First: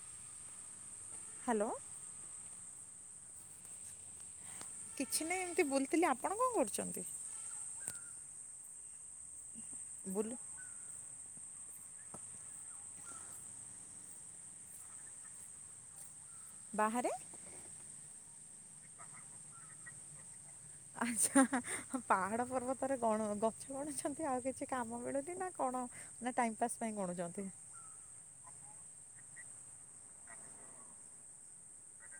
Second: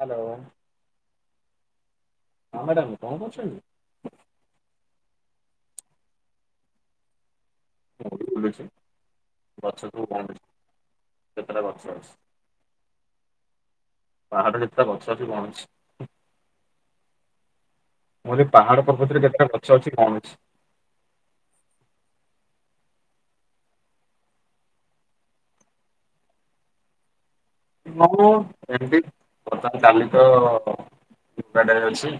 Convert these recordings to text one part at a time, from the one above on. Hello. Hello. ହଁ madam କଣ କରୁଛନ୍ତି? କିଛି ନାହିଁ ଏମିତି ବୁଲୁଥିଲି ଆପଣ କଣ କରୁଛନ୍ତି? ମୁଁ ବି ବୁଲୁଛି ଗଛ ସବୁ ବୁଲୁ କେତେଟା ଗଛ ଅଛି? ବାହାରେ ଯେତେ ଗଛ ଅଛି ଗଣୁଚି? ବାହାରେ? ମୁଁ କହିଲି ପାହାଡ ପର୍ବତରେ କେତେଟା ଗଛ ଅଛି ଗଣୁଛି? ଆଚ୍ଛା ପାହାଡ଼ ପର୍ବତରେ କଣ ଗଛ ଗଣୁଛନ୍ତି ଆଉ କିଛି କାମ ମିଳୁନିନା କଣ? ନା ଟାଇମ ପାସ୍ ପାଇଁ ଗଣୁଛନ୍ତି? ହଁ ହଉ ଏମିତି ଜାଲିତ୍ ମାନେ ଅଛି।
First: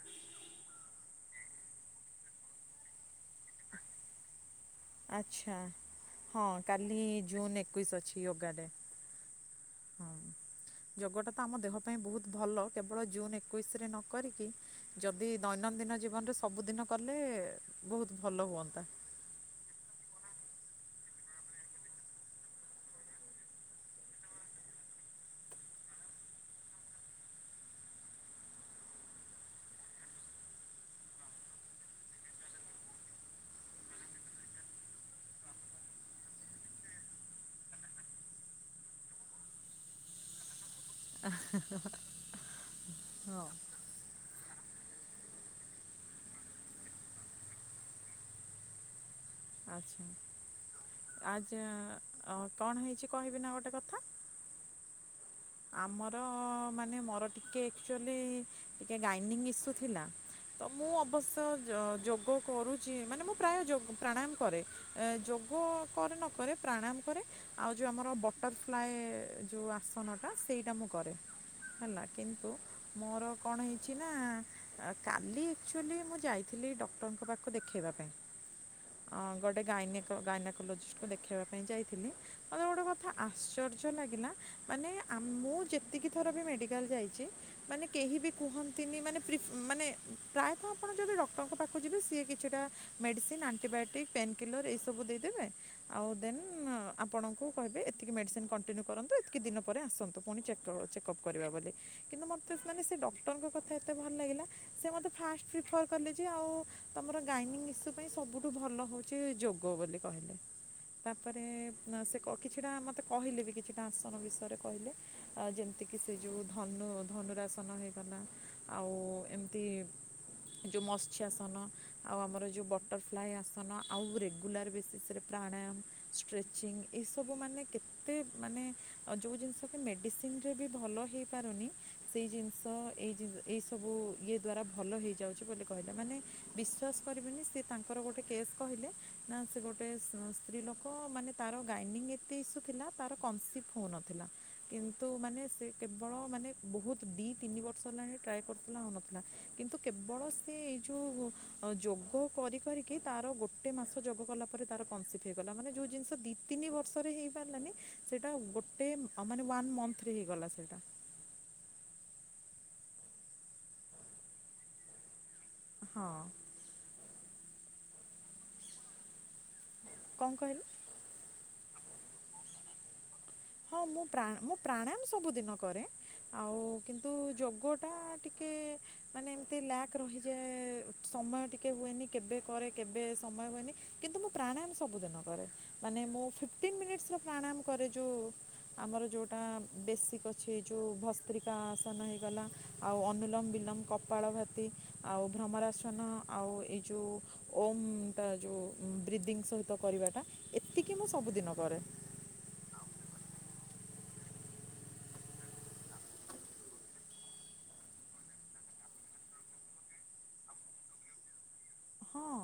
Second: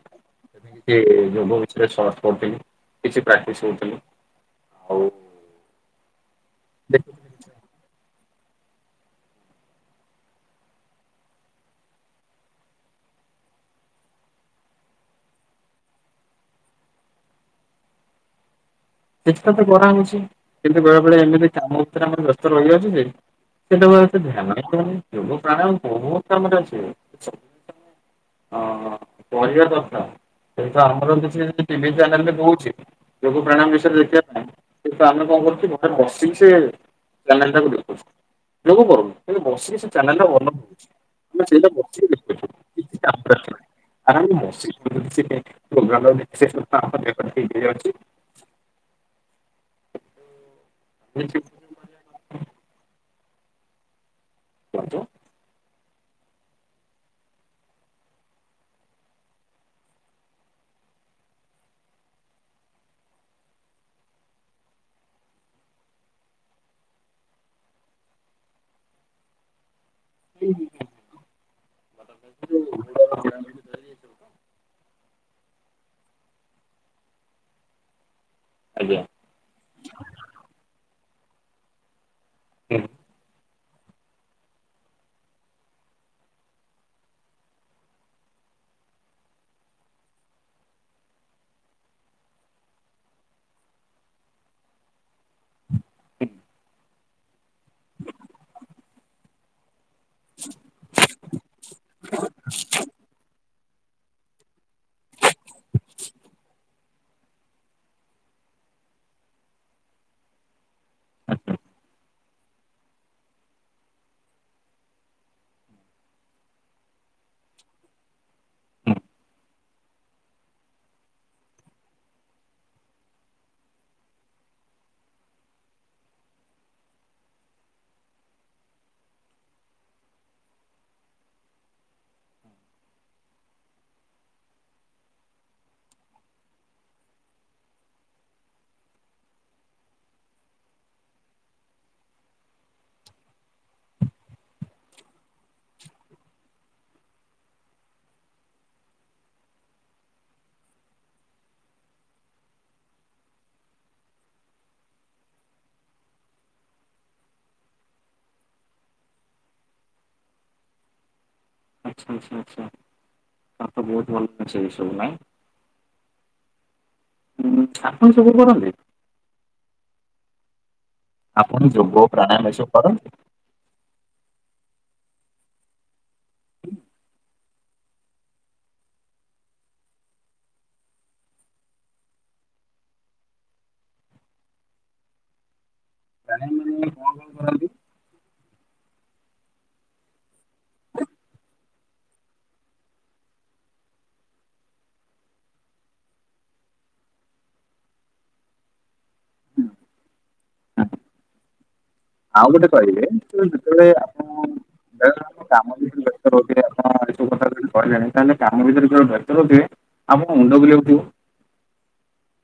କି ଯୋଗ ବିଷୟରେ ସର୍ଚ୍ଚ କରୁଥିଲି କିଛି ପ୍ରାକ୍ଟିସ କରୁଥିଲି ଆଉ ଆଛା ହଁ କାଲି ଦେଖୁଥିଲି କିଛି ଜୁନ ଏକୋଇଶ ଅଛି ୟୋଗା ଡେ। ହଁ। [inaudible] ଯୋଗଟା ତ ଆମ ଦେହ ପାଇଁ ବହୁତ ଭଲ କେବଳ ଜୁନ ଏକୋଇଶରେ ନ କରିକି। ଯଦି ଦୈନନ୍ଦିନ ଜୀବନରେ ସବୁଦିନ କଲେ ବହୁତ ଭଲ ହୁଅନ୍ତା। କିଛିଟାତ କରାହଉଛି କିନ୍ତୁ ବେଳେ ବେଳେ ଏମିତି କାମ ଭିତରେ ଆମର ବ୍ୟସ୍ତ ରହିଯାଉଛି ଯେ ଯେତେବେଳେ ଧ୍ୟାନ ଯୋଗ ପ୍ରାଣୟମ ବହୁତ କାମରେ ଆସିବ। ହଁ କରିବାକଥା। ସେଇଟା ଆମର କିଛି ଟିଭି ଚ୍ୟାନେଲରେବି କଉଛି ଯୋଗ ପ୍ରଣାୟାମ ବିଷ ଆମେ କଣ କରୁଛୁ ଘରେ ବସିକି ସେ ଚ୍ୟାନେଲଟାକୁ ଦେଖୁଛୁ। ଯୋଗ କରୁନୁ ବସିକି ସେ ଚାନେଲଟାକୁ ଅନଉ। ହଁ [unintelligible] [inaudible] ଆଚ୍ଛା ଆଜ୍ଞା ଆଜା କଣ ହେଇଛି କହିବି ନା ଗୋଟେ କଥା। କୁହନ୍ତୁ? ଆମର ମାନେ ମୋର ଟିକେ ଆକ୍ଚୁଆଲି ଟିକେ ଗାଇନିଙ୍ଗ ଇସୁ ଥିଲା। ତ ମୁଁ ଅବଶ୍ୟ ଯୋଗ କରୁଛି ମାନେ ମୁଁ ପ୍ରାୟ ଯୋଗ ପ୍ରାଣାୟାମ କରେ। ଏ ଯୋଗ କରେ ନ କରେ ପ୍ରାଣାୟାମ କରେ ଆଉ ଯୋଉ ଆମର ବଟରଫ୍ଲାଏ ଯୋଉ ଆସନଟା ସେଇଟା ମୁଁ କରେ ହେଲା କିନ୍ତୁ ମୋର କଣ ହେଇଛି ନା? କାଲି ଆକ୍ଚୁଆଲି ମୁଁ ଯାଇଥିଲି ଡକ୍ଟରଙ୍କ ପାଖକୁ ଦେଖେଇବା ପାଇଁ ଆଜ୍ଞା। ଗୋଟେ ଗାଇନାକ୍ ଗାଇନାକୋଲୋଜିଷ୍ଟକୁ ଦେଖେଇବା ପାଇଁ ଯାଇଥିଲି। ହୁଁ। ଗୋଟେ କଥା ଆଶ୍ଚର୍ଯ୍ୟ ଲାଗିଲା ମାନେ ମୁଁ ଯେତିକି ଥର ବି ମେଡ଼ିକାଲ ଯାଇଛି ମାନେ କେହି ବି କୁହନ୍ତିନି ମାନେ ପ୍ରି ମାନେ ପ୍ରାୟତଃ ଆପଣ ଯଦି ଡକ୍ଟରଙ୍କ ପାଖକୁ ଯିବେ ସିଏ କିଛିଟା ମେଡ଼ିସିନ, ଆଣ୍ଟିବାୟୋଟିକ୍, ପେନ୍ କିଲର ଏଇ ସବୁ ଦେଇଦେବେ ଆଉ ଦେନ୍ ଆପଣଙ୍କୁ କହିବେ ଏତିକି ମେଡ଼ିସିନ୍ କଣ୍ଟିନ୍ୟୁ କରନ୍ତୁ ଏତିକି ଦିନ ପରେ ଆସନ୍ତୁ ପୁଣି ଚେକ୍ଅପ୍ ଚେକ୍ଅପ୍ କରିବା ବୋଲି କିନ୍ତୁ ମୋତେ ମାନେ ସେ ଡକ୍ଟରଙ୍କ କଥା ଏତେ ଭଲ ଲାଗିଲା ସେ ମୋତେ ଫାଷ୍ଟ ପ୍ରିଫର୍ କଲେ ଯେ ଆଉ ତମର ଗାଇନିଂ ଇଶୁ ପାଇଁ ସବୁଠୁ ଭଲ ହଉଛି ଯୋଗ ବୋଲି କହିଲେ। ତାପରେ ସେ କିଛିଟା ମତେ କହିଲେ ବି କିଛିଟା ଆସନ ବିଷୟରେ? କହିଲେ ଆ ଯେମିତିକି ସେ ଯେଉଁ ଧନୁ ଧନୁରାସନ ହେଇଗଲା। ଆଉ ଏମିତି ଯୋଉ ମତ୍ସ୍ୟାସନ ଆଉ ଆମର ଯୋଉ ବଟରଫ୍ଲାଏ ଆସନ ଆଉ ରେଗୁଲାର ବେସିସ୍ ରେ ପ୍ରାଣାୟାମ ଷ୍ଟ୍ରେଚିଂ ଏ ସବୁ ମାନେ କେତେ ମାନେ ଯୋଉ ଜିନିଷ ବି ମେଡ଼ିସିନରେ ବି ଭଲ ହେଇ ପାରୁନି ସେଇ ଜିନିଷ ଏଇ ଏଇ ସବୁ ଇଏ ଦ୍ଵାରା ଭଲ ହେଇଯାଉଛି ବୋଲି କହିଲେ ମାନେ ବିଶ୍ୱାସ କରିବେନି ସେ ତାଙ୍କର ଗୋଟେ କେସ୍ କହିଲେ ନା ସେ ଗୋଟେ ସ୍ତ୍ରୀ ଲୋକ ମାନେ ତାର ଗାଇନିଙ୍ଗ ଏତେ ଇସୁ ଥିଲା ତାର କନ୍ସିଭ ହୋଉନ ଥିଲା କିନ୍ତୁ ମାନେ ସେ କେବଳ ମାନେ ବହୁତ ଦିଇ ତିନି ବର୍ଷ ହେଲାଣି ଟ୍ରାଏ କରୁଥିଲା ହଉନଥିଲା କିନ୍ତୁ କେବଳ ସେ ଏଇ ଯୋଉ ଯୋଗ କରି କରିକି ତାର ଗୋ ଟେ ମାସ ଯୋଗ କଲା ପରେ ତାର କନସିଭ୍ ହେଇଗଲା ମାନେ ଯୋଉ ଜିନିଷ ଦି ତିନି ବର୍ଷରେ ହେଇ ପାରିଲାନି ସେଇଟା ଗୋଟେ ଅ ମାନେ ୱାନ୍ ମନ୍ଥରେ ହେଇଗଲା ସେଇଟା। ଆଚ୍ଛା ଆଚ୍ଛା ଆଛା ତାହେଲେ ତ ବହୁତ ଭଲ ଜିନିଷ ଏ ସବୁ ନାଇ? ହଁ। ହୁଁ ଆପଣ ସବୁ କରନ୍ତି? କଣ କହିଲେ? ଆପଣ ଯୋଗ ପ୍ରାଣାୟାମ ଏସବୁ କରନ୍ତି? ହଁ ମୁଁ ପ୍ରା ମୁଁ ପ୍ରାଣାୟାମ ସବୁଦିନ କରେ ଆଉ କିନ୍ତୁ ଯୋଗଟା ଟିକେ ମାନେ ଏମିତି ଲ୍ୟାକ୍ ରହିଯାଏ ସମୟ ଟିକେ ହୁଏନି କେବେ କରେ କେବେ ସମୟ ହୁଏନି କିନ୍ତୁ ମୁଁ ପ୍ରାଣାୟାମ ସବୁଦିନ କରେ ମାନେ ମୁଁ ଫିଫ୍ଟିନ୍ ମିନିଟ୍ସର ପ୍ରାଣାୟାମ କରେ ଯୋଉ ଆମର ଯେଉଁଟା ବେସିକ୍ ଅଛି ଯେଉଁ ଭସ୍ତ୍ରିକା ଆସନ ହେଇଗଲା ଆଉ ଅନୁଲମ ବିଲୋମ, କପାଳ ଭତି, ଆଉ ଭ୍ରମରାସନ ଆଉ ଏଇ ଯେଉଁ ଓମ୍ ଟା ଯେଉଁ ବ୍ରିଦିଙ୍ଗ ସହିତ କରିବାଟା ଏତିକି ମୁଁ ସବୁଦିନ କରେ। ଆଉ ଗୋଟେ କହିବେ ଯେତେବେଳେ ଆପଣ କାମ ଭିତରେ ବ୍ୟସ୍ତ ରଉଥିବେ ଆପଣ ଏ ସବୁ କଥା ଯଦି କହିଲେଣି ତାହେଲେ କାମ ଭିତରେ ଯଦି ବ୍ୟସ୍ତ ରହୁଥିବେ ଆମକୁ ମୁଣ୍ଡ ବୁଲେଇ ହୋଇଥିବ। ହଁ।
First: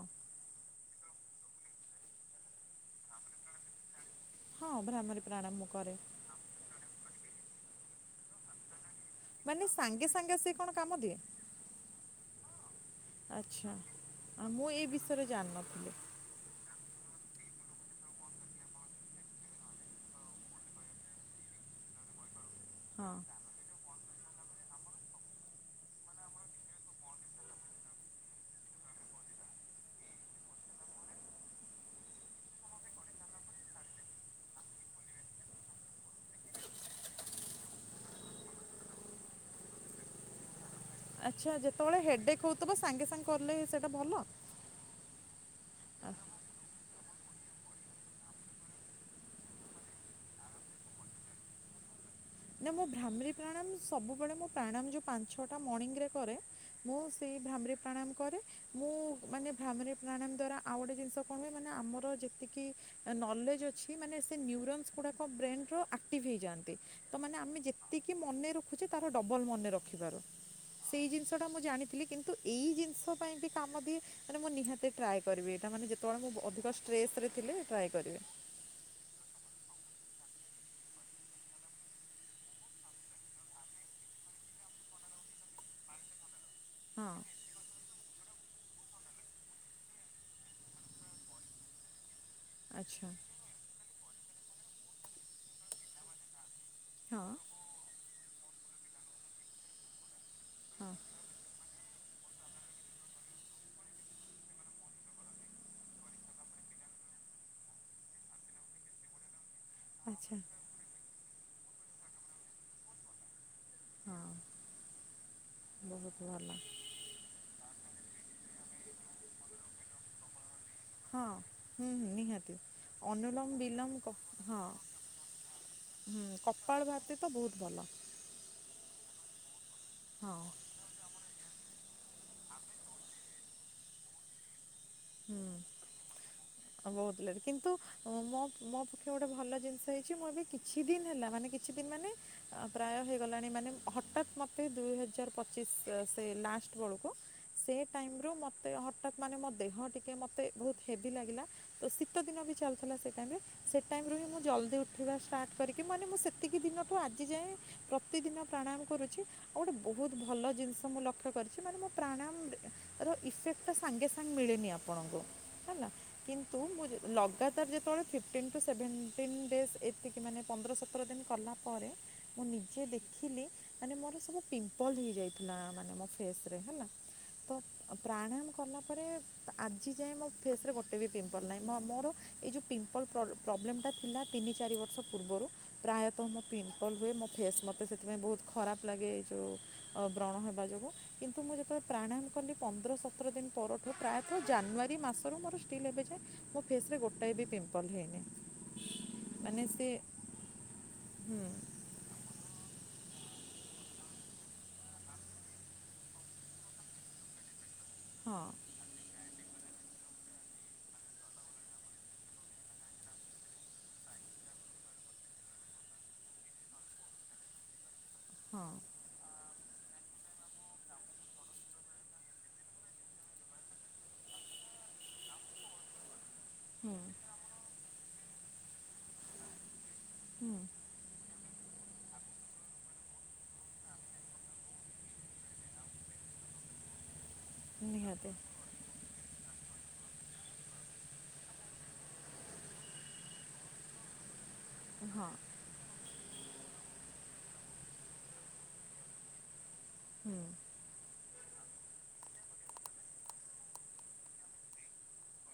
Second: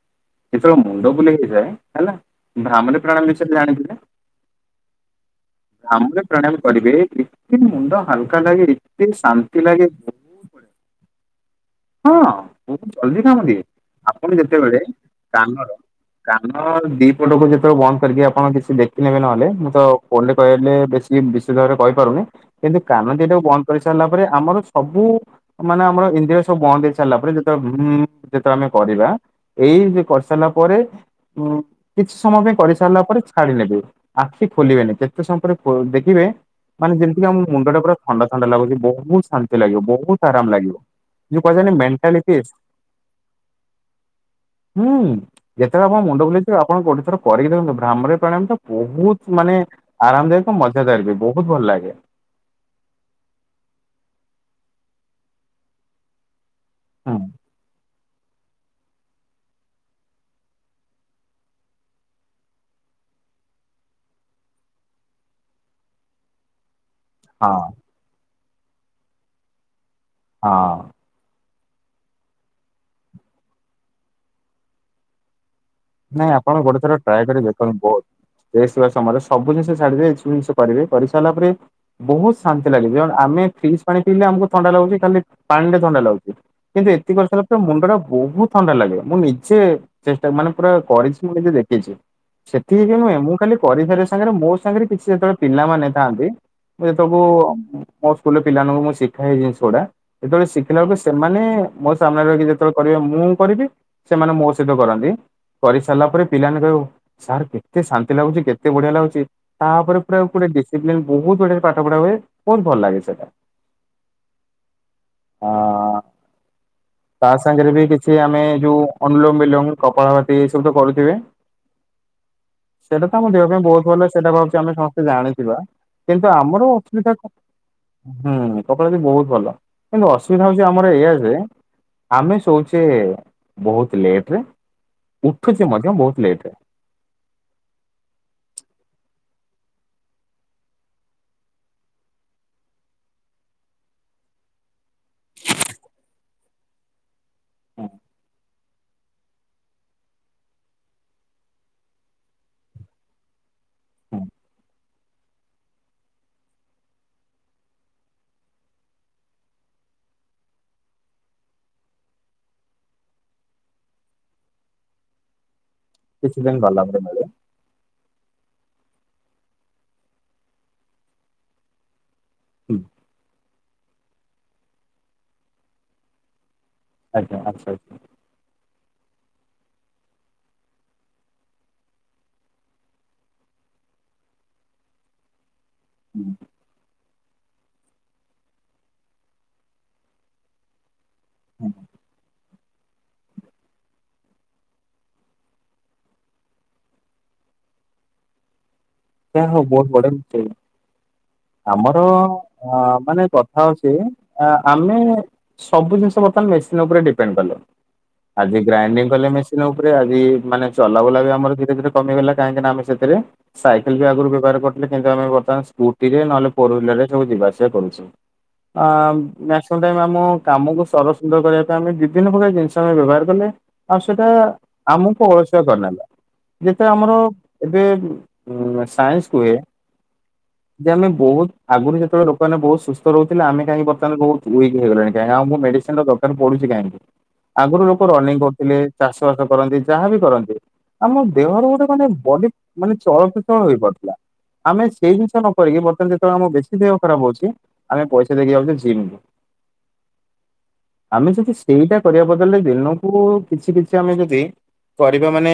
ଯେତେବେଳେ ମୁଣ୍ଡ ବୁଲେଇ ହେଇଯାଏ ହେଲା ଭ୍ରାମାରି ପ୍ରାଣାୟମ ବିଷୟରେ ଜାଣିଥିବେ ହଁ ଭ୍ରାମାରି ପ୍ରାଣାୟମ ମୁଁ କରେ। ପ୍ରାଣାୟମ କରିବେ ଏତେ ମୁଣ୍ଡ ହାଲକା ଲାଗେ ଶାନ୍ତି ମାନେ ଲାଗେ ସାଙ୍ଗେ ସାଙ୍ଗେ ବହୁତ ସିଏ ବଢିଆ। କଣ କାମ ଦିଏ? ହଁ ବହୁତ ଜଲଦି କାମ ଦିଏ ଆଚ୍ଛା ଆପଣ ଆ ମୁଁ ଯେତେବେଳେ ଏଇ ବିଷୟରେ କାନର ଜାଣିନଥିଲି। କାନ ଦିପଟକୁ ଯେତେବେଳେ ବନ୍ଦ କରିକି ଆପଣ କିଛି ଦେଖିନେବେ ନହଲେ ମୁଁ ତ ଫୋନରେ କହିଲେ ବେଶୀ କିଏ ବିଶେଷ ଭାବରେ କହି ପାରୁନି। କିନ୍ତୁ ହଁ କାନ ଦଟାକୁ ବନ୍ଦ କରିସାରିଲା ପରେ। ଆମର ସବୁ ମାନେ ଆମର ଇନ୍ଦ୍ରୟ ସବୁ ବନ୍ଦ ହେଇ ସାରିଲା ପରେ ଯେତେବେଳେ ହୁଁ ଯେତେବେଳେ ଆମେ କରିବା ଏଇ ଯେ କରିସାରିଲା ପରେ ହୁଁ। କିଛି ସମୟ ପାଇଁ କରିସାରିଲା ପରେ ଛାଡି ନେବେ। ଆଖି ଖୋଲିବେନି। କେତେ ସମୟ ପରେ ଦେଖିବେ ମାନେ ଯେମିତିକି ଆମ ମୁଣ୍ଡ ଟା ପୁରା ଥଣ୍ଡା, ଥଣ୍ଡା ଲାଗୁଛି। ବହୁତ ଶାନ୍ତି ଲାଗିବ। ବହୁତ ଆରାମ ଲାଗିବ। ଯୋଉ ଆଚ୍ଛା। କୁହାଯାଏନି ଯେତେବେଳେ ମେଣ୍ଟାଲିଟି ହେଡ଼ଏକ୍ ହେଉଥିବ ସାଙ୍ଗେ ସାଙ୍ଗେ କଲେ ସେଇଟା ଭଲ? ହୁଁ। ଯେତେବେଳେ ଆପଣଙ୍କ ଆ, ମୁଣ୍ଡ ବୁଲେଇଥିବ ଆପଣ ଗୋଟେ ଥର କରିକି ଦେଖନ୍ତୁ। ଭ୍ରାମୀରି ପ୍ରାଣାୟାମ ତ ବହୁତ ମାନେ ଆରାମଦାୟକ ମଜାଦାର ବି। ବହୁତ ଭଲ ଲାଗେ। ନା, ମୁଁ ଭ୍ରାମିରୀ ପ୍ରାଣୟାମ ସବୁବେଳେ ମୁଁ ପ୍ରାଣୟାମ ଯୋଉ ପାଞ୍ଚ ଛଅଟା ମର୍ଣ୍ଣିଙ୍ଗରେ କରେ। ମୁଁ ହୁଁ ସେଇ ଭ୍ରାମିରୀ ପ୍ରାଣାୟାମ କରେ। ମୁଁ ମାନେ ଭ୍ରାମୀରି ପ୍ରାଣାୟାମ ଦ୍ଵାରା ଆଉ ଗୋଟେ ଜିନିଷ କଣ ହୁଏ, ମାନେ ଆମର ଯେତିକି ନଲେଜ୍ ଅଛି। ମାନେ ସେ ନ୍ୟୁରୋନ୍ସ ଗୁଡ଼ାକ ବ୍ରେନ୍ରର ଆକ୍ଟିଭ୍ ହେଇଯାଆନ୍ତି। ତ ମାନେ ହଁ ଆମେ ଯେତିକି ମନେ ରଖୁଛେ। ତାର ଡବଲ୍ ମନେ ରଖିବାର। ହଁ। ସେଇ ଜିନିଷଟା ମୁଁ ଜାଣିଥିଲି। କିନ୍ତୁ ଏଇ ଜିନିଷ ପାଇଁ ବି କାମ ଦିଏ। ମାନେ ମୁଁ ନିହାତି ଟ୍ରାଏ କରିବି। ଏଇଟା ମାନେ ଯେତେବେଳେ ନାଇଁ ମୁଁ ଅଧିକ ଷ୍ଟ୍ରେସ୍ରରେ ଥିଲି ଟ୍ରାଏ କରିବି। ଷ୍ଟ୍ରେସ୍ରରେ ଥିବା ସମୟରେ ସବୁ ଜିନିଷ ଛାଡିବେ। ଏବୁ ଜିନିଷ କରିବେ, କରିସାରିଲା ପରେ ବହୁତ ଶାନ୍ତି ଲାଗିବ। ଆମେ ଫ୍ରିଜ୍ ପାଣି ପିଇଲେ ଆମକୁ ଥଣ୍ଡା ଲାଗୁଛି। ଖାଲି ପାଣିରେ ଥଣ୍ଡା ଲାଗୁଛି। କିନ୍ତୁ ହଁ ଏତିକି କରିସାରିଲା ପରେ ମୁଣ୍ଡ ଟା ବହୁତ ଥଣ୍ଡା ଲାଗେ। ମୁଁ ନିଜେ ଚେଷ୍ଟା, ମାନେ ପୁରା କରିଛି ମୁଁ ନିଜେ ଦେଖିଛି। ସେତିକି ଆଚ୍ଛା ନୁହେଁ ମୁଁ ଖାଲି ପରିଘରେ ସାଙ୍ଗରେ, ମୋ ସାଙ୍ଗରେ କିଛି ଯେତେବେଳେ ପିଲାମାନେ ଥାଆନ୍ତି, ହଁ [unintelligible] ମୋ ସ୍କୁଲରେ ପିଲାମାନଙ୍କୁ ମୁଁ ଶିଖାଏ ଏ ଜିନିଷ ଗୁଡା। ଯେତେବେଳେ ଶିଖିଲା ହଁ ବେଳକୁ, ସେମାନେ ମୋ ସାମ୍ନାରେ କି ଯେତେବେଳେ କରିବେ, ମୁଁ କରିବି, ସେମାନେ ମୋ ସହିତ କରନ୍ତି। କରି ସାରିଲା ପରେ ପିଲାମାନେ କହିବେ ସାର୍ କେତେ ଶାନ୍ତି ଲାଗୁଛି, କେତେ ବଢିଆ ଲାଗୁଛି। ତାପରେ ପୁରା ଆଚ୍ଛା [unintelligible] ଡିସିପ୍ଲିନ ବହୁତ ବଢିଆରେ ପାଠ ପଢ଼ା ହୁଏ। ବହୁତ ଭଲ ଲାଗେ ସେଇଟା। ହଁ, ଆ ବହୁତ ଭଲ। ତା ସାଙ୍ଗରେ ବି କିଛି ଆମେ ଯୋଉ ଅନୁଲୋମ, ବିଲୋମ, କପଳାଭାତି, ଏ ସବୁ ତ କରୁ। ଥିବେ, ହଁ ହୁଁ ହୁଁ ନିହାତି ସେଟା ତ ଆମ ଦେହ ଅନୁଲୋମ ପାଇଁ ବହୁତ ବିଲୋମ ଭଲ। କ ସେଇଟା ଭାବୁଛି ହଁ ଆମେ ସମସ୍ତେ ଜାଣିଥିବା। କିନ୍ତୁ ହୁଁ ଆମର କପାଳ ଅସୁବିଧା ଭାତି ହୁଁ, ତ ବହୁତ ଭଲ କପଡ଼ା ବି ବହୁତ ଭଲ। କିନ୍ତୁ ହଁ ଅସୁବିଧା ହଉଛି ଆମର ଆମର ଏଇଆ ଯେ, ଆମେ ଶୋଉଚେ ବହୁତ ଲେଟରେ ଉଠୁଚେ ମଧ୍ୟ ବହୁତ ଲେଟ୍ ରେ ହଁ, ବହୁତ ଲେଟ, କିନ୍ତୁ ମୋ, ମୋ ପକ୍ଷେ ଗୋଟେ ଭଲ ଜିନିଷ ହେଇଛି, ମୁଁ ଏବେ କିଛି ଦିନ ହେଲା, ମାନେ କିଛି ଦିନ ମାନେ ପ୍ରାୟ ହେଇଗଲାଣି, ମାନେ ହଠାତ୍ ମତେ ଦୁଇ ହଜାର ପଚିଶ, ସେ ଲାଷ୍ଟ ବେଳକୁ ସେ ଟାଇମ ରୁ ମତେ ହଠାତ୍ ମାନେ, ମୋ ଦେହ ଟିକେ ମତେ ବହୁତ ହେଭି ଲାଗିଲା। ତ ଶୀତ ଦିନ ବି ଚାଲିଥିଲା ସେ ଟାଇମରେ। ସେ ଟାଇମ୍ ରୁ ହୁଁ ହିଁ ମୁଁ ଜଲ୍ଦି ଉଠ ଉଠିବା ଷ୍ଟାର୍ଟ କରିକି, ମାନେ ମୁଁ ସେତିକି ଦିନଠୁ ଆଜି ଯାଏଁ, ପ୍ରତିଦିନ ପ୍ରାଣାୟାମ କରୁଚି। ଆଉ ଗୋଟେ ବହୁତ ଭଲ ଜିନିଷ ମୁଁ ଲକ୍ଷ୍ୟ କରିଚି, ମାନେ ମୁଁ ପ୍ରାଣାୟାମ ଇଫେକ୍ଟ ସାଙ୍ଗେ ସାଙ୍ଗେ ମିଳେନି ଆପଣଙ୍କୁ ହେଲା। କିଛି ଦିନ କିନ୍ତୁ ଗଲା ମୁଁ ପରେ ମିଳେ ଲଗା ତାର ଯେତେବେଳେ ଫିଫ୍ଟିନ୍ ଟୁ ସେଭେଣ୍ଟିନ୍ ଡେଜ, ଏତିକି ମାନେ ପନ୍ଦର ସତର ଦିନ କଲା ପରେ ମୁଁ ହୁଁ ନିଜେ ଦେଖିଲି, ମାନେ ମୋର ସବୁ ପିମ୍ପଲ୍ ହେଇଯାଇଥିଲା, ମାନେ ମୋ ଫେସ୍ ରେ ହେଲା। ଆଜ୍ଞା ତ ଆଚ୍ଛା ଆଚ୍ଛା। ପ୍ରାଣାୟାମ କଲା ପରେ, ଆଜି ଯାଏଁ ମୋ ଫେସ୍ ରେ ଗୋଟେ ଗୋଟେ ବି ପିମ୍ପଲ୍ ନାହିଁ। ମୋର ଏଇ ଯେଉଁ ପିମ୍ପଲ୍ ପ୍ରୋବ୍ଲେମ୍ ଥିଲା, ତିନି ଚାରି ବର୍ଷ ପୂର୍ବରୁ। ପ୍ରାୟତଃ ମୋ ପିମ୍ ପଲ୍ ହୁଏ। ମୋ ଫେସ୍ ମୋତେ ସେଥିପାଇଁ ବହୁତ ଖରାପ ଲାଗେ। ଏଇ ଯେଉଁ ବ୍ରଣ ହେବା ଯୋଗୁଁ। କିନ୍ତୁ, ମୁଁ ଯେତେବେଳେ ପ୍ରାଣାୟାମ କଲି ପନ୍ଦର, ସତର ଦିନ ପରଠାରୁ ପ୍ରାୟତଃ ଜାନୁଆରୀ ମାସରୁ ମୋର ଷ୍ଟିଲ ଏବେ ଯାଏ, ମୋ ଫେସ୍ ରେ ଗୋଟାଏ ବି ପିମ୍ପଲ୍ ହେଇନି। ସେ ହଉ, ବହୁତ [unintelligible] ହୁଁ ଆମର ତ ମାନେ, କଥା ହେଉଛି ଆମେ ସବୁ ଜିନିଷ ବର୍ତ୍ତମାନ ମେସିନ ଉପରେ ଡିପେଣ୍ଡ କଲେ, ହଁ ଆଜି ଗ୍ରାଇଣ୍ଡିଙ୍ଗ କଲେ ମେସିନ୍ ଉପରେ, ଆଜି ମାନେ ଚଲାବୁଲା ବି ଆମର ଧୀରେ ଧୀରେ କମିଗଲା, କାହିଁକିନା ଆମେ ସେଥିରେ ସାଇ ଆଗରୁ ବ୍ୟବହାର କରିଥିଲେ, କିନ୍ତୁ ଆମେ ବର୍ତ୍ତମାନ ସ୍କୁଟିରେ, ନହେଲେ ଫୋର ହୁଇଲରରେ, ସବୁ ଯିବାଆ ସିବା କରୁଛେ। ହଁ ଆମ୍ [unintelligible] ଆମ କାମକୁ ସର ସୁନ୍ଦର କରିବା ପାଇଁ, ଆମେ ଦିଇ ଦିନ ପ୍ରକାର ଜିନିଷ ଆମେ ବ୍ୟବହାର କଲେ। ଆଉ ସେଟା, ଆମକୁ ଅଳସୁଆ କରିନେଲା। ଯେତେବେଳେ ହୁଁ ଆମର, ଏବେ ସାଇନ୍ସ କୁହେ ହୁଁ ଉଁ ଯେ ଆମେ ବହୁତ ଆଗରୁ ଯେତେବେଳେ ଲୋକମାନେ ବହୁତ ସୁସ୍ଥ ରହୁଥିଲେ, ଆମେ କାହିଁ ବର୍ତ୍ତମାନ ବହୁତ ୱିକ ହେଇଗଲାଣି କାଇଁ, ଆଉ ମୁଁ ମେଡିସିନ ର ପଡୁଛି କାହିଁକି? ଆଗରୁ ଲୋକ ନିହାତି ରନିଂ କରୁ ଥିଲେ, ଚାଷ ବାସ କରନ୍ତି, ଯାହାବି କରନ୍ତି, ଆମ ଦେହର ଗୋଟେ ମାନେ ବଡି ମାନେ ଚଳପ୍ରଚଳ ହୋଇପଡିଥିଲା, ଆମେ ସେଇ ହଁ ଜିନିଷ ନ କରିକି, ବର୍ତ୍ତମାନ ଯେତେବେଳେ ଆମର ବେଶୀ ଦେହ ଖରାପ ହଉଛି, ଆମେ ପଇସା ଦେଇକି ଯାଉଛେ ଜିମକୁ ହୁଁ ଆମେ ଯଦି ସେଇଟା କରିବା ବଦଳରେ, ଦିନକୁ କିଛି କିଛି ଆମେ ଯଦି କରିବା ମାନେ,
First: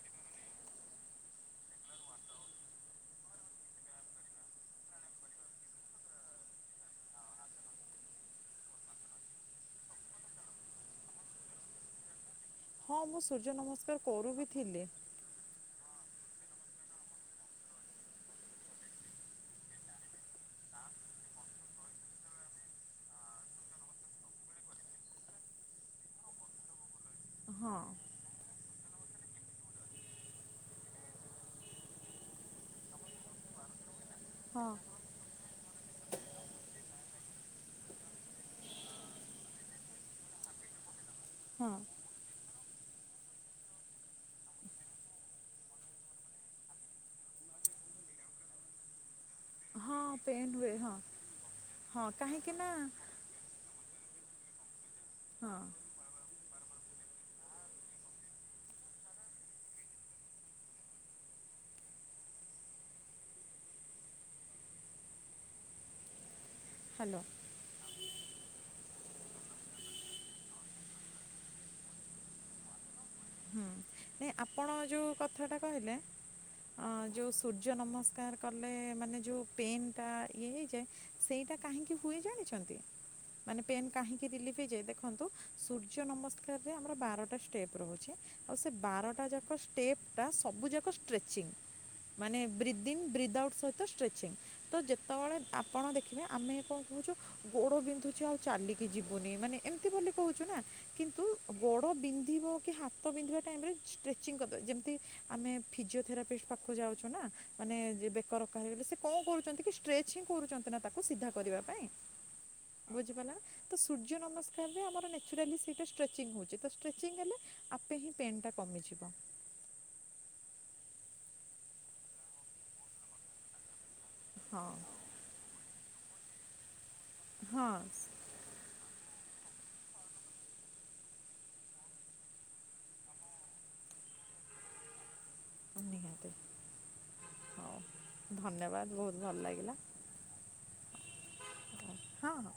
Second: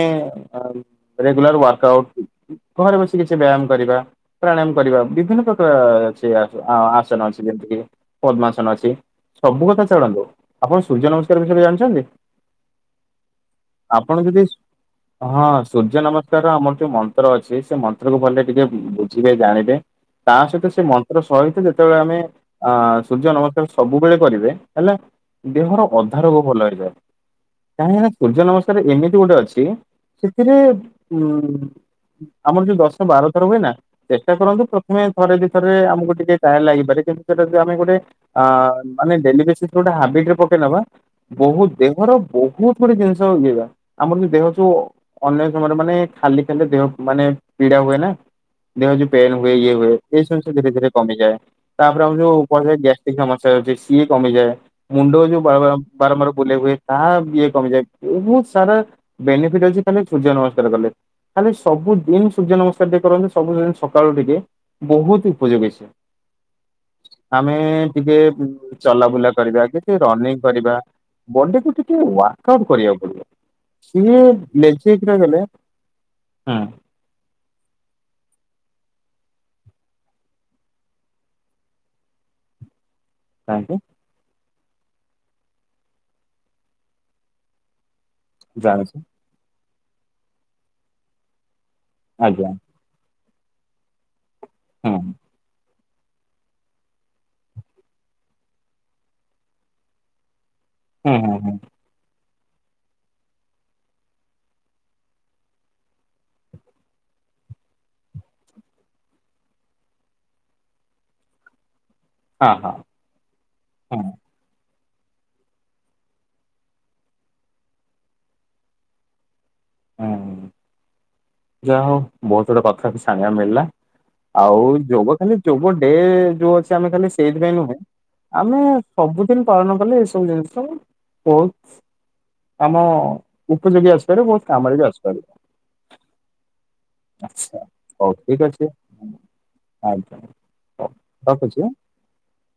ରେଗୁଲାର ୱାର୍କ ଆଉଟ୍ ଘରେ ବସିି କିଛି ବ୍ୟାୟାମ କରିବା। ପ୍ରାଣାୟାମ କରିବା, ବିଭିନ୍ନ ପ୍ରକାର ସେ ଆସନ ଅଛି, ଯେମତି କିି ପଦ୍ମାସନ ଅଛି। ସବୁ କଥା ଛାଡନ୍ତୁ, ଆପଣ ସୂର୍ଯ୍ୟ ନମସ୍କାର ବିଷୟରେ ଜାଣିଛନ୍ତି? ହଁ ମୁଁ ସୂର୍ଯ୍ୟ ନମସ୍କାର ଆପଣ କରୁ ଯଦି ବିି ଥିଲି। ହଁ। ସୂର୍ଯ୍ୟ ନମସ୍କାର ଆମର ଯୋଉ ମନ୍ତ୍ର ଅଛି ସେ ମନ୍ତ୍ରକୁୁ ଭଲ କି ଟିକେ ବୁଝିବେ ଜାଣିବେ। ତା ସହିତ ସେ ମନ୍ତ୍ର ସହିତ ଯେତେବେଳେ ଆମେ ଅ ସୂର୍ଯ୍ୟ ନମସ୍କାର ସବୁବେଳେ କରିବେ, ହେଲେ ଦେହର ଅଧାରୋଗ ଭଲ ହେଇଯାଏ। ହଁ କାହିଁକିନା ସୂର୍ଯ୍ୟ ନମସ୍କାର ରେ ଏମିତି ଗୋଟେ ଅଛି ସେଥିରେ ଉଁ ଆମର ଯୋଉ ଦଶ ବାର ଥର ହୁଏ ନା, ଚେଷ୍ଟା କରନ୍ତୁ ହଁ ପ୍ରଥମେ ଥରେ ଦିଥରେ ଆମକୁ ଟିକେ ଟାଇମ୍ ଲାଗିପାରେ କିନ୍ତୁ ସେଟା ଯଦି ଆମେ ଗୋଟେ ଅ ଆମେ ଡେଲି ବେସିସ୍ ଗୋଟେ ହାବିଟ୍ ରେ ପକେଇ ନବା ବହୁତ୍ ହଁ ଦେହର ବହୁତ୍ ଗୋଟେ ଜିନିଷ ଇଏ ବା ଆମର ଦେହ ଯୋଉ ଅନ୍ୟ ସମୟରେ ମାନେ ଖାଲି ଖାଲି ଦେହ ମାନେ ପୀଡା ହୁଏ ନା, ଦେହ ଯେ ପେନ୍ ହୁଏ ଇଏ ହୁଏ ହଁ ଏଇ ସବୁ ସେ ପେନ୍ ଧୀରେ ହୁଏ ଧୀରେ ହଁ କମିଯାଏ। ତାପରେ ହଁ ଆମେ ଯୋଉ କାହିଁକି ନା ସମସ୍ୟା ହଉଚି ସିଏ କମି ଯାଏ। ମୁଣ୍ଡ ଯଉ ହଁ ବାର ବାର ବାରମ୍ବାର ବୁଲେ ହୁଏ ତାହା ଇଏ କମିଯାଏ ବହୁତ୍ ସାରା ବେନିଫିଟ୍ ଅଛି ଖାଲି ସୂର୍ଯ୍ୟ ନମସ୍କାର କଲେ। ଖାଲି ସବୁଦିନ୍ ସୂର୍ଯ୍ୟ ନମସ୍କାର ଟିକେ କରନ୍ତୁ ସବୁଦିନ ସକାଳୁ ଟିକେ ବହୁତ ଉପଯୋଗୀ ସେ। ହାଲୋ। ଆମେ ଟିକେ ଚଲାବୁଲା କରିବା କି ଟିକେ ରନିଙ୍ଗ କରିବା ବଡିକୁୁ ଟିକେ ୱାର୍କ ଆଉଟ୍ କରିବାକୁ ପଡିବ। ହୁଁ। ସିଏ ନାଇଁ ଆପଣ ଲେଜି ହେଇକି ଯୋଉ ରହିଗଲେ କଥାଟା କହିଲେ ହୁଁ ଅଁ ଯୋଉ ସୂର୍ଯ୍ୟ ନମସ୍କାର କଲେ ମାନେ ଯେଉଁ ପେନ୍ ଟା ଇଏ ହେଇଯାଏ ସେଇଟା କାହିଁକି ହୁଏ ଜାଣିଛନ୍ତି? ମାନେ କାହିଁକି ପେନ୍ କାହିଁକି ରିଲିଫ ହେଇଯାଏ, ଦେଖନ୍ତୁ ସୂର୍ଯ୍ୟ ନମସ୍କାରରେ ଆମର ବାରଟା ଷ୍ଟେପ୍ ରହୁଚି। ଆଉ ସେ ଜାଣିଛି ବାରଟା ଯାକ ଷ୍ଟେପ୍ ଟା ସବୁ ଯାକ ଷ୍ଟ୍ରେଚିଂ। ମାନେ ଆଜ୍ଞା ବ୍ରି ଦିନ୍ ବ୍ରିଦ୍ ଆଉଟ୍ ସହିତ ଷ୍ଟ୍ରେଚିଂ। ତ ହୁଁ। ଯେତେବେଳେ ଆପଣ ଦେଖିବେ ଆମେ କଣ କହୁଚୁ ଗୋଡ ବିନ୍ଧୁଚି ଆଉ ଚାଲିକି ଯିବୁନି। ମାନେ ଏମିତି ବୋଲି କହୁଚୁ ନା। ହୁଁ କିନ୍ତୁ ହୁଁ ହୁଁ ଗୋଡ଼ ବିନ୍ଧିବ କି ହାତ ବିନ୍ଧିବା ଟାଇମ୍ ରେ ଷ୍ଟ୍ରେଚିଂ କରିଦେବେ। ଯେମତି ଆମେ ଫିଜିଓଥେରାପିଷ୍ଟ ପାଖକୁ ଯାଉଚୁ ନା। ମାନେ ଯେ ବେକ ରକା ହେଇଗଲେ। ସେ କଣ କରୁଛନ୍ତି କି ଷ୍ଟ୍ରେଚ ହିଁ କରୁଛନ୍ତି ନା ତାକୁ ସିଧା କରିବା ପାଇଁ। ହଁ ହଁ ବୁଝିପାରିଲେ ନା। ତ ହଁ। ସୂର୍ଯ୍ୟ ନମସ୍ ତଥାପି ଆମର ନ୍ୟାଚୁରାଲି ସେଇଟା ଷ୍ଟ୍ରେଚିଂ ହଉଚି। ତ ଷ୍ଟ୍ରେଚିଂ ହେଲେ ଆପେ ହିଁ ପେନ୍ ଟା କମିଯିବ। ହୁଁ। ଯାହା ହଉ ବହୁତ୍ ଗୁଡେ କଥା ବି ଜାଣିବା କୁ ମିଳିଲା। ହଁ ଆଉ ଯୋଗ ଖାଲି ଯୋଗ ଡେ ଯୋଉ ଅଛି ଆମେ ଖାଲି ସେଇଥିପାଇଁ ହଁ ନୁହେଁ ଆମେ ସବୁଦିନ ପାଳନ କଲେ ଏସବୁ ଜିନିଷ ବହୁତ୍ ଆମ ଉପଯୋଗୀ ଆସିପାରିବ, ବହୁତ୍ କାମରେ ବି ଆସିପାରିବ। ନିହାତି। ଆଚ୍ଛା ହଉ ଠିକ୍ ଅଛି। ଧନ୍ୟବାଦ ବହୁତ ଭଲ ଲାଗିଲା ଆଜ୍ଞା ହଉ ରଖୁଚି ଆଁ। ହଁ ହଁ।